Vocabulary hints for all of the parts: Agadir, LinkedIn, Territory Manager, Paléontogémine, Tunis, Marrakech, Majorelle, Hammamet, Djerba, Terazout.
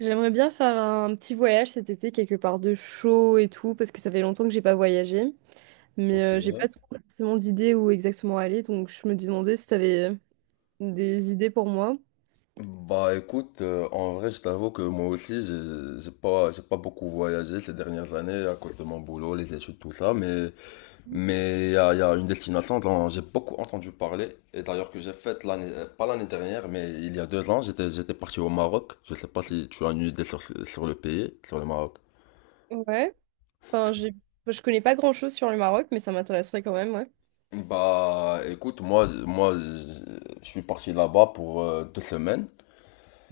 J'aimerais bien faire un petit voyage cet été, quelque part de chaud et tout, parce que ça fait longtemps que j'ai pas voyagé. Mais Ok. euh, j'ai pas trop forcément d'idées où exactement aller, donc je me demandais si t'avais des idées pour moi. Bah écoute, en vrai, je t'avoue que moi aussi, j'ai pas beaucoup voyagé ces dernières années à cause de mon boulot, les études, tout ça, mais il y a une destination dont j'ai beaucoup entendu parler, et d'ailleurs que j'ai faite l'année, pas l'année dernière, mais il y a 2 ans, j'étais parti au Maroc. Je sais pas si tu as une idée sur le pays, sur le Maroc. Ouais. Enfin, j'ai... enfin, je connais pas grand-chose sur le Maroc, mais ça m'intéresserait quand même, ouais. Bah écoute, moi, je suis parti là-bas pour 2 semaines.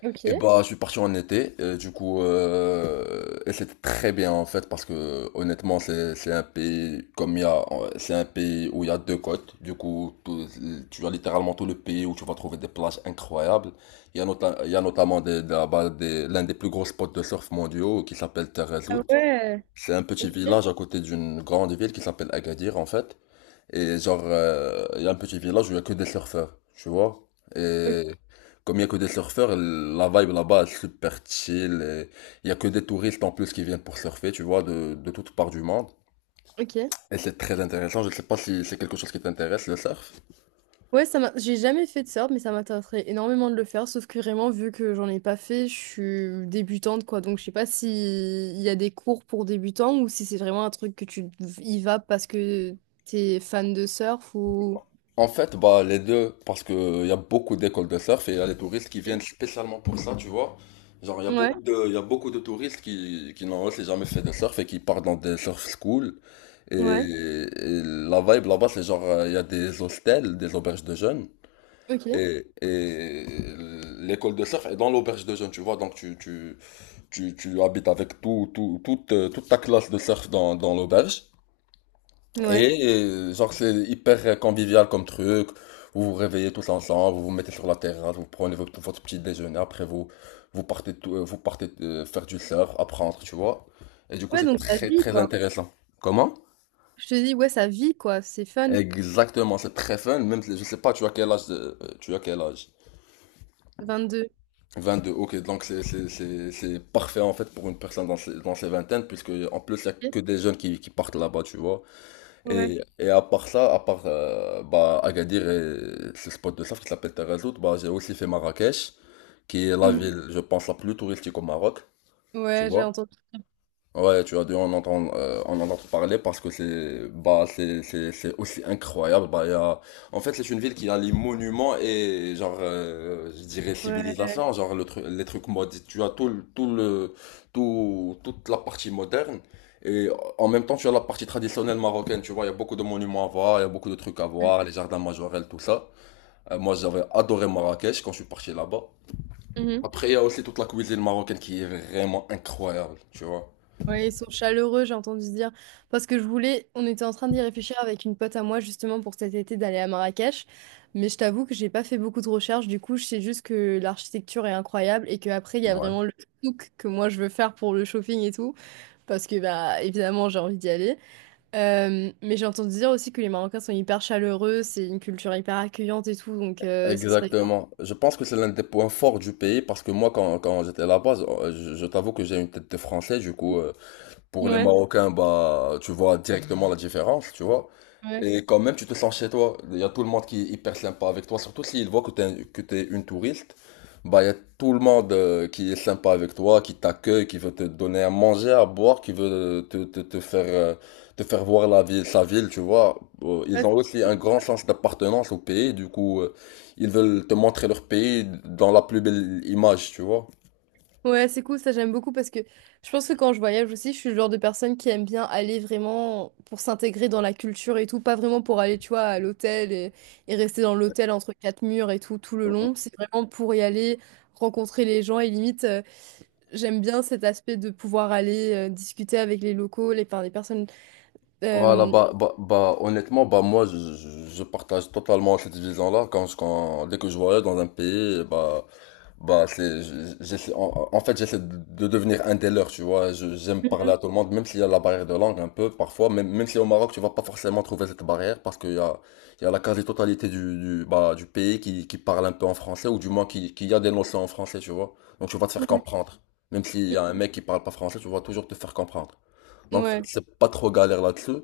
Ok. Et bah, je suis parti en été, et du coup, et c'était très bien en fait, parce que honnêtement, c'est un pays comme il y a, c'est un pays où il y a deux côtes. Du coup, tu as littéralement tout le pays où tu vas trouver des plages incroyables. Il y a notamment, là-bas, l'un des plus gros spots de surf mondiaux qui s'appelle Terre. Ah ouais. C'est un petit village à côté d'une grande ville qui s'appelle Agadir en fait. Et genre, il y a un petit village où il y a que des surfeurs, tu vois. Ok. Et comme il y a que des surfeurs, la vibe là-bas est super chill, il y a que des touristes en plus qui viennent pour surfer, tu vois, de toutes parts du monde. Ok. Et c'est très intéressant. Je ne sais pas si c'est quelque chose qui t'intéresse, le surf. J'ai jamais fait de surf, mais ça m'intéresserait énormément de le faire. Sauf que vraiment, vu que j'en ai pas fait, je suis débutante, quoi. Donc, je sais pas si il y a des cours pour débutants ou si c'est vraiment un truc que tu y vas parce que t'es fan de surf ou. En fait, bah, les deux, parce que il y a beaucoup d'écoles de surf et il y a les touristes qui viennent spécialement pour ça, tu vois. Genre, il y a Ouais, beaucoup de, il y a beaucoup de touristes qui n'ont aussi jamais fait de surf et qui partent dans des surf schools. Et, ouais, et la vibe là-bas, c'est genre, il y a des hostels, des auberges de jeunes. ok, Et l'école de surf est dans l'auberge de jeunes, tu vois. Donc, tu habites avec toute ta classe de surf dans l'auberge. ouais. Et genre, c'est hyper convivial comme truc. Vous vous réveillez tous ensemble, vous vous mettez sur la terrasse, vous prenez votre petit déjeuner. Après, vous partez faire du surf, apprendre, tu vois. Et du coup, Ouais, c'est donc ça très, vit, très quoi. intéressant. Comment? Je te dis, ouais, ça vit, quoi. C'est fun. Exactement, c'est très fun, même si- je sais pas, tu as quel âge? 22. 22, ok, donc c'est parfait en fait pour une personne dans ses vingtaines, puisque en plus il y a Ok. que des jeunes qui partent là-bas, tu vois. Ouais. Et à part ça, à part bah, Agadir et ce spot de surf qui s'appelle Terazout, bah, j'ai aussi fait Marrakech, qui est la Mhm. ville, je pense, la plus touristique au Maroc, tu Ouais, j'ai vois. entendu. Ouais, tu as dû en entendre parler parce que c'est aussi incroyable. Bah il y a, en fait c'est une ville qui a les monuments et genre je dirais Ouais. civilisation, genre les trucs modernes. Tu as tout le- tout le tout toute la partie moderne et en même temps tu as la partie traditionnelle marocaine. Tu vois, il y a beaucoup de monuments à voir, il y a beaucoup de trucs à voir, les jardins majorels, tout ça. Moi j'avais adoré Marrakech quand je suis parti là-bas. Mhm. Après il y a aussi toute la cuisine marocaine qui est vraiment incroyable, tu vois. Ouais, ils sont chaleureux, j'ai entendu dire. Parce que je voulais, on était en train d'y réfléchir avec une pote à moi justement pour cet été d'aller à Marrakech. Mais je t'avoue que j'ai pas fait beaucoup de recherches. Du coup, je sais juste que l'architecture est incroyable et qu'après, il y a Ouais. vraiment le souk que moi je veux faire pour le shopping et tout. Parce que, bah, évidemment, j'ai envie d'y aller. Mais j'ai entendu dire aussi que les Marocains sont hyper chaleureux, c'est une culture hyper accueillante et tout. Donc, ça serait. Exactement. Je pense que c'est l'un des points forts du pays parce que moi, quand j'étais là-bas, je t'avoue que j'ai une tête de français, du coup, pour les Ouais, Marocains, bah, tu vois directement la différence, tu vois. ouais. Et quand même, tu te sens chez toi. Il y a tout le monde qui est hyper sympa avec toi, surtout s'ils voient que tu es, que t'es une touriste. Bah, il y a tout le monde qui est sympa avec toi, qui t'accueille, qui veut te donner à manger, à boire, qui veut te faire voir la ville, sa ville, tu vois. Ils ont aussi un grand sens d'appartenance au pays, du coup, ils veulent te montrer leur pays dans la plus belle image, tu vois. Ouais, c'est cool, ça j'aime beaucoup parce que je pense que quand je voyage aussi, je suis le genre de personne qui aime bien aller vraiment pour s'intégrer dans la culture et tout, pas vraiment pour aller, tu vois, à l'hôtel et rester dans l'hôtel entre quatre murs et tout, tout le long. C'est vraiment pour y aller, rencontrer les gens et limite, j'aime bien cet aspect de pouvoir aller discuter avec les locaux, les, enfin, les personnes. Voilà, euh, bah, honnêtement, bah, moi, je partage totalement cette vision-là. Dès que je voyage dans un pays, bah, bah, c'est, je- j'essaie, en, en fait, j'essaie de devenir un des leurs, tu vois. Je- J'aime parler à tout le monde, même s'il y a la barrière de langue un peu, parfois. Même si au Maroc, tu vas pas forcément trouver cette barrière parce qu'il y a la quasi-totalité du pays qui parle un peu en français ou du moins qui a des notions en français, tu vois. Donc, tu vas te faire Mhm. comprendre. Même s'il y a un mec qui parle pas français, tu vas toujours te faire comprendre. Donc, Ouais. c'est pas trop galère là-dessus.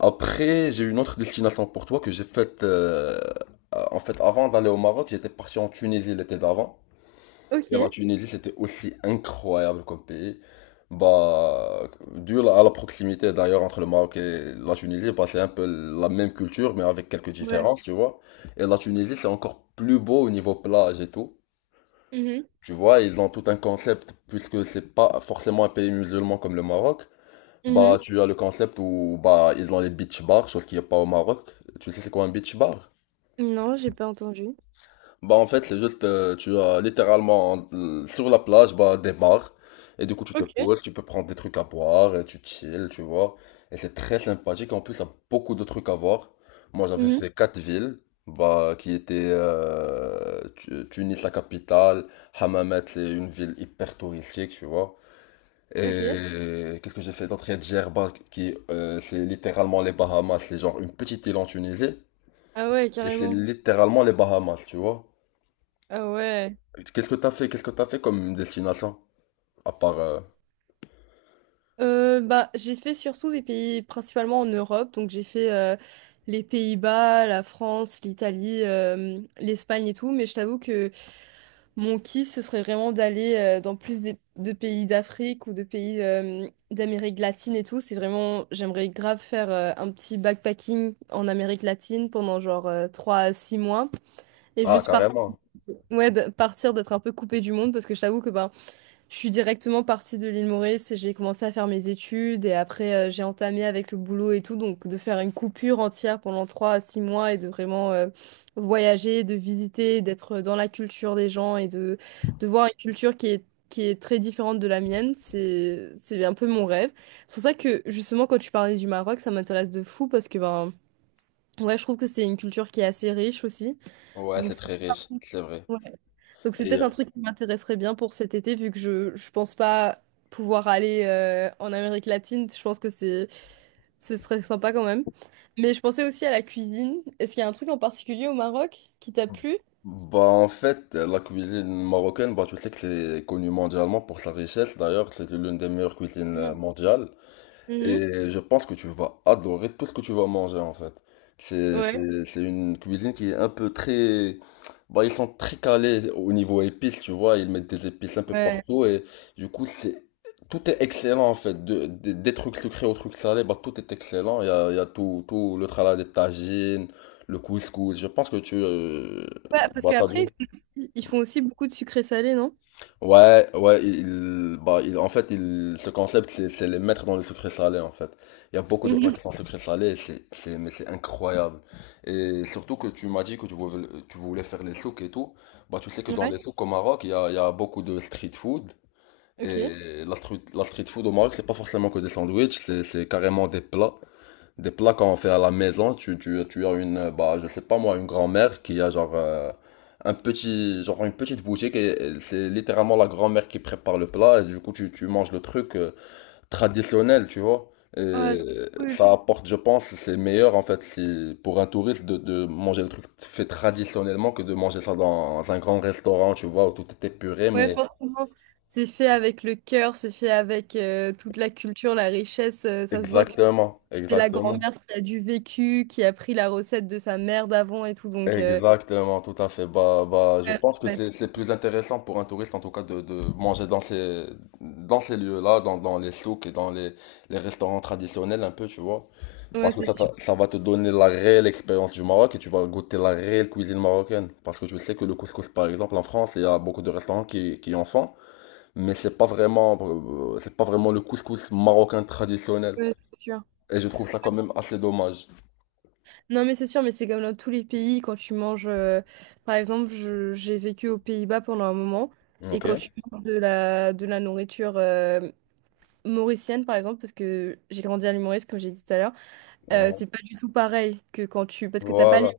Après, j'ai une autre destination pour toi que j'ai faite. En fait, avant d'aller au Maroc, j'étais parti en Tunisie l'été d'avant. Et la Ok. Tunisie, c'était aussi incroyable comme pays. Bah, dû à la proximité d'ailleurs entre le Maroc et la Tunisie, bah, c'est un peu la même culture, mais avec quelques Ouais. différences, tu vois. Et la Tunisie, c'est encore plus beau au niveau plage et tout. Mhm. Tu vois, ils ont tout un concept, puisque c'est pas forcément un pays musulman comme le Maroc. Bah, Mhm. tu as le concept où bah, ils ont les beach bars, chose qu'il n'y a pas au Maroc. Tu sais, c'est quoi un beach bar? Non, j'ai pas entendu. Bah, en fait, c'est juste, tu as littéralement sur la plage bah, des bars. Et du coup, tu te Ok. poses, tu peux prendre des trucs à boire, et tu chill, tu vois. Et c'est très sympathique. En plus, il y a beaucoup de trucs à voir. Moi, j'avais Mhm. fait quatre villes, bah, qui étaient Tunis, la capitale. Hammamet, c'est une ville hyper touristique, tu vois. Ok. Et qu'est-ce que j'ai fait d'autre? Il y a Djerba, c'est littéralement les Bahamas. C'est genre une petite île en Tunisie. Ah ouais, Et c'est carrément. littéralement les Bahamas, tu vois. Ah ouais. Qu'est-ce que t'as fait? Qu'est-ce que t'as fait comme destination? À part, Bah, j'ai fait surtout des pays principalement en Europe, donc j'ai fait les Pays-Bas, la France, l'Italie, l'Espagne et tout, mais je t'avoue que mon kiff, ce serait vraiment d'aller dans de pays d'Afrique ou de pays d'Amérique latine et tout. C'est vraiment, j'aimerais grave faire un petit backpacking en Amérique latine pendant genre 3 à 6 mois et Ah, carrément. ouais, partir d'être un peu coupé du monde parce que je t'avoue que bah, je suis directement partie de l'île Maurice et j'ai commencé à faire mes études et après j'ai entamé avec le boulot et tout, donc de faire une coupure entière pendant 3 à 6 mois et de vraiment voyager, de visiter, d'être dans la culture des gens et de voir une culture qui est très différente de la mienne, c'est un peu mon rêve. C'est pour ça que justement quand tu parlais du Maroc, ça m'intéresse de fou parce que ben ouais, je trouve que c'est une culture qui est assez riche aussi, Ouais, donc c'est très riche, c'est vrai. donc c'est Et peut-être un truc qui m'intéresserait bien pour cet été, vu que je pense pas pouvoir aller en Amérique latine. Je pense que c'est ce serait sympa quand même. Mais je pensais aussi à la cuisine. Est-ce qu'il y a un truc en particulier au Maroc qui t'a plu? bah en fait, la cuisine marocaine, bah tu sais que c'est connu mondialement pour sa richesse. D'ailleurs, c'est l'une des meilleures cuisines Non. mondiales. Mhm. Et je pense que tu vas adorer tout ce que tu vas manger en fait. Ouais. C'est une cuisine qui est un peu très... Bah, ils sont très calés au niveau épices, tu vois. Ils mettent des épices un peu Ouais. partout et du coup, c'est... Tout est excellent en fait. Des trucs sucrés aux trucs salés, bah, tout est excellent. Il y a tout, tout le tralala des tagines, le couscous. Je pense que tu... Ouais, parce Bah, qu'après, ils font aussi beaucoup de sucré salé, non? Ouais, ouais, il, bah, il, en fait, il, ce concept, c'est les mettre dans le sucré salé, en fait. Il y a beaucoup de plats Mhm. qui sont sucré salé, mais c'est incroyable. Et surtout que tu m'as dit que tu voulais faire les souks et tout. Bah, tu sais que dans Ouais. les souks au Maroc, il y a beaucoup de street food. Ok. Et la street food au Maroc, c'est pas forcément que des sandwichs, c'est carrément des plats. Des plats qu'on fait à la maison, tu as une, bah, je sais pas moi, une grand-mère qui a genre un petit, genre une petite boutique et c'est littéralement la grand-mère qui prépare le plat et du coup tu manges le truc traditionnel, tu vois. Ah, Et c'est cool. ça apporte, je pense, c'est meilleur en fait si, pour un touriste de manger le truc fait traditionnellement que de manger ça dans un grand restaurant, tu vois, où tout est épuré, Ouais, mais forcément. C'est fait avec le cœur, c'est fait avec toute la culture, la richesse. Ça se voit que exactement, c'est la exactement. grand-mère qui a du vécu, qui a pris la recette de sa mère d'avant et tout, donc... Exactement, tout à fait. Bah, bah, je ouais, ça pense que va être- c'est plus intéressant pour un touriste, en tout cas, de manger dans ces lieux-là, dans les souks et dans les restaurants traditionnels, un peu, tu vois. ouais, Parce que c'est sûr. Ça va te donner la réelle expérience du Maroc et tu vas goûter la réelle cuisine marocaine. Parce que je sais que le couscous, par exemple, en France, il y a beaucoup de restaurants qui en font, mais c'est pas vraiment le couscous marocain traditionnel. Ouais, c'est sûr. Et je trouve ça quand même assez dommage. Non, mais c'est sûr, mais c'est comme dans tous les pays, quand tu manges... Par exemple, j'ai vécu aux Pays-Bas pendant un moment, et Ok. quand tu manges de la nourriture mauricienne, par exemple, parce que j'ai grandi à l'île Maurice, comme j'ai dit tout à l'heure, c'est pas du tout pareil que quand tu... Parce que t'as pas Voilà. les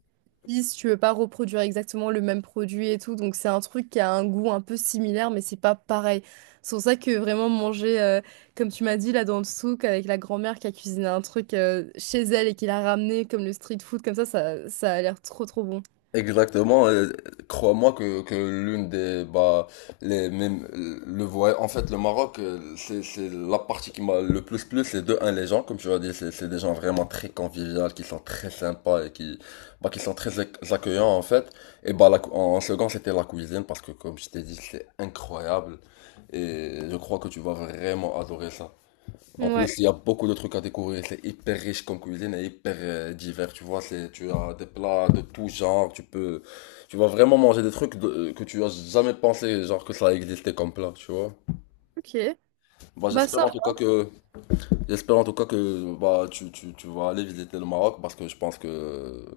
si tu veux pas reproduire exactement le même produit et tout, donc c'est un truc qui a un goût un peu similaire, mais c'est pas pareil. C'est pour ça que vraiment manger, comme tu m'as dit là dans le souk avec la grand-mère qui a cuisiné un truc chez elle et qui l'a ramené comme le street food, comme ça a l'air trop trop bon. Exactement, crois-moi que l'une des bah les même le voyage en fait le Maroc c'est la partie qui m'a le plus plu c'est de un les gens comme tu as dit c'est des gens vraiment très conviviaux qui sont très sympas et qui bah qui sont très accueillants en fait et bah la cou- en second c'était la cuisine parce que comme je t'ai dit c'est incroyable et je crois que tu vas vraiment adorer ça. En Ouais, plus, il y a beaucoup de trucs à découvrir. C'est hyper riche comme cuisine et hyper divers. Tu vois, c'est, tu as des plats de tout genre. Tu peux, tu vas vraiment manger que tu as jamais pensé, genre que ça existait comme plat. Tu vois. ok. Bah, Bah ça, j'espère en tout cas que, bah, tu vas aller visiter le Maroc parce que je pense que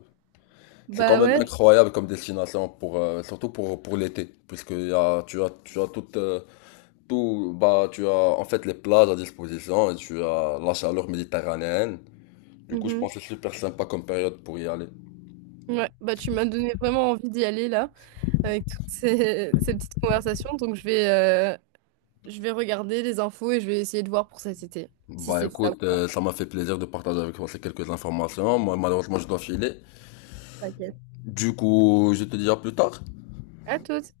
c'est quand bah même ouais. incroyable comme destination pour, surtout pour l'été, puisque il y a, tu as toute, tout, bah, tu as en fait les plages à disposition et tu as la chaleur méditerranéenne. Du coup, je Mhm. pense que c'est super sympa comme période pour y aller. Ouais, bah tu m'as donné vraiment envie d'y aller là, avec toutes ces, ces petites conversations, donc je vais regarder les infos et je vais essayer de voir pour cet été, si Bah c'est ça ou écoute, pas. Ça m'a fait plaisir de partager avec toi ces quelques informations. Moi, malheureusement, je dois filer. Ok. Du coup, je te dirai plus tard. À toutes.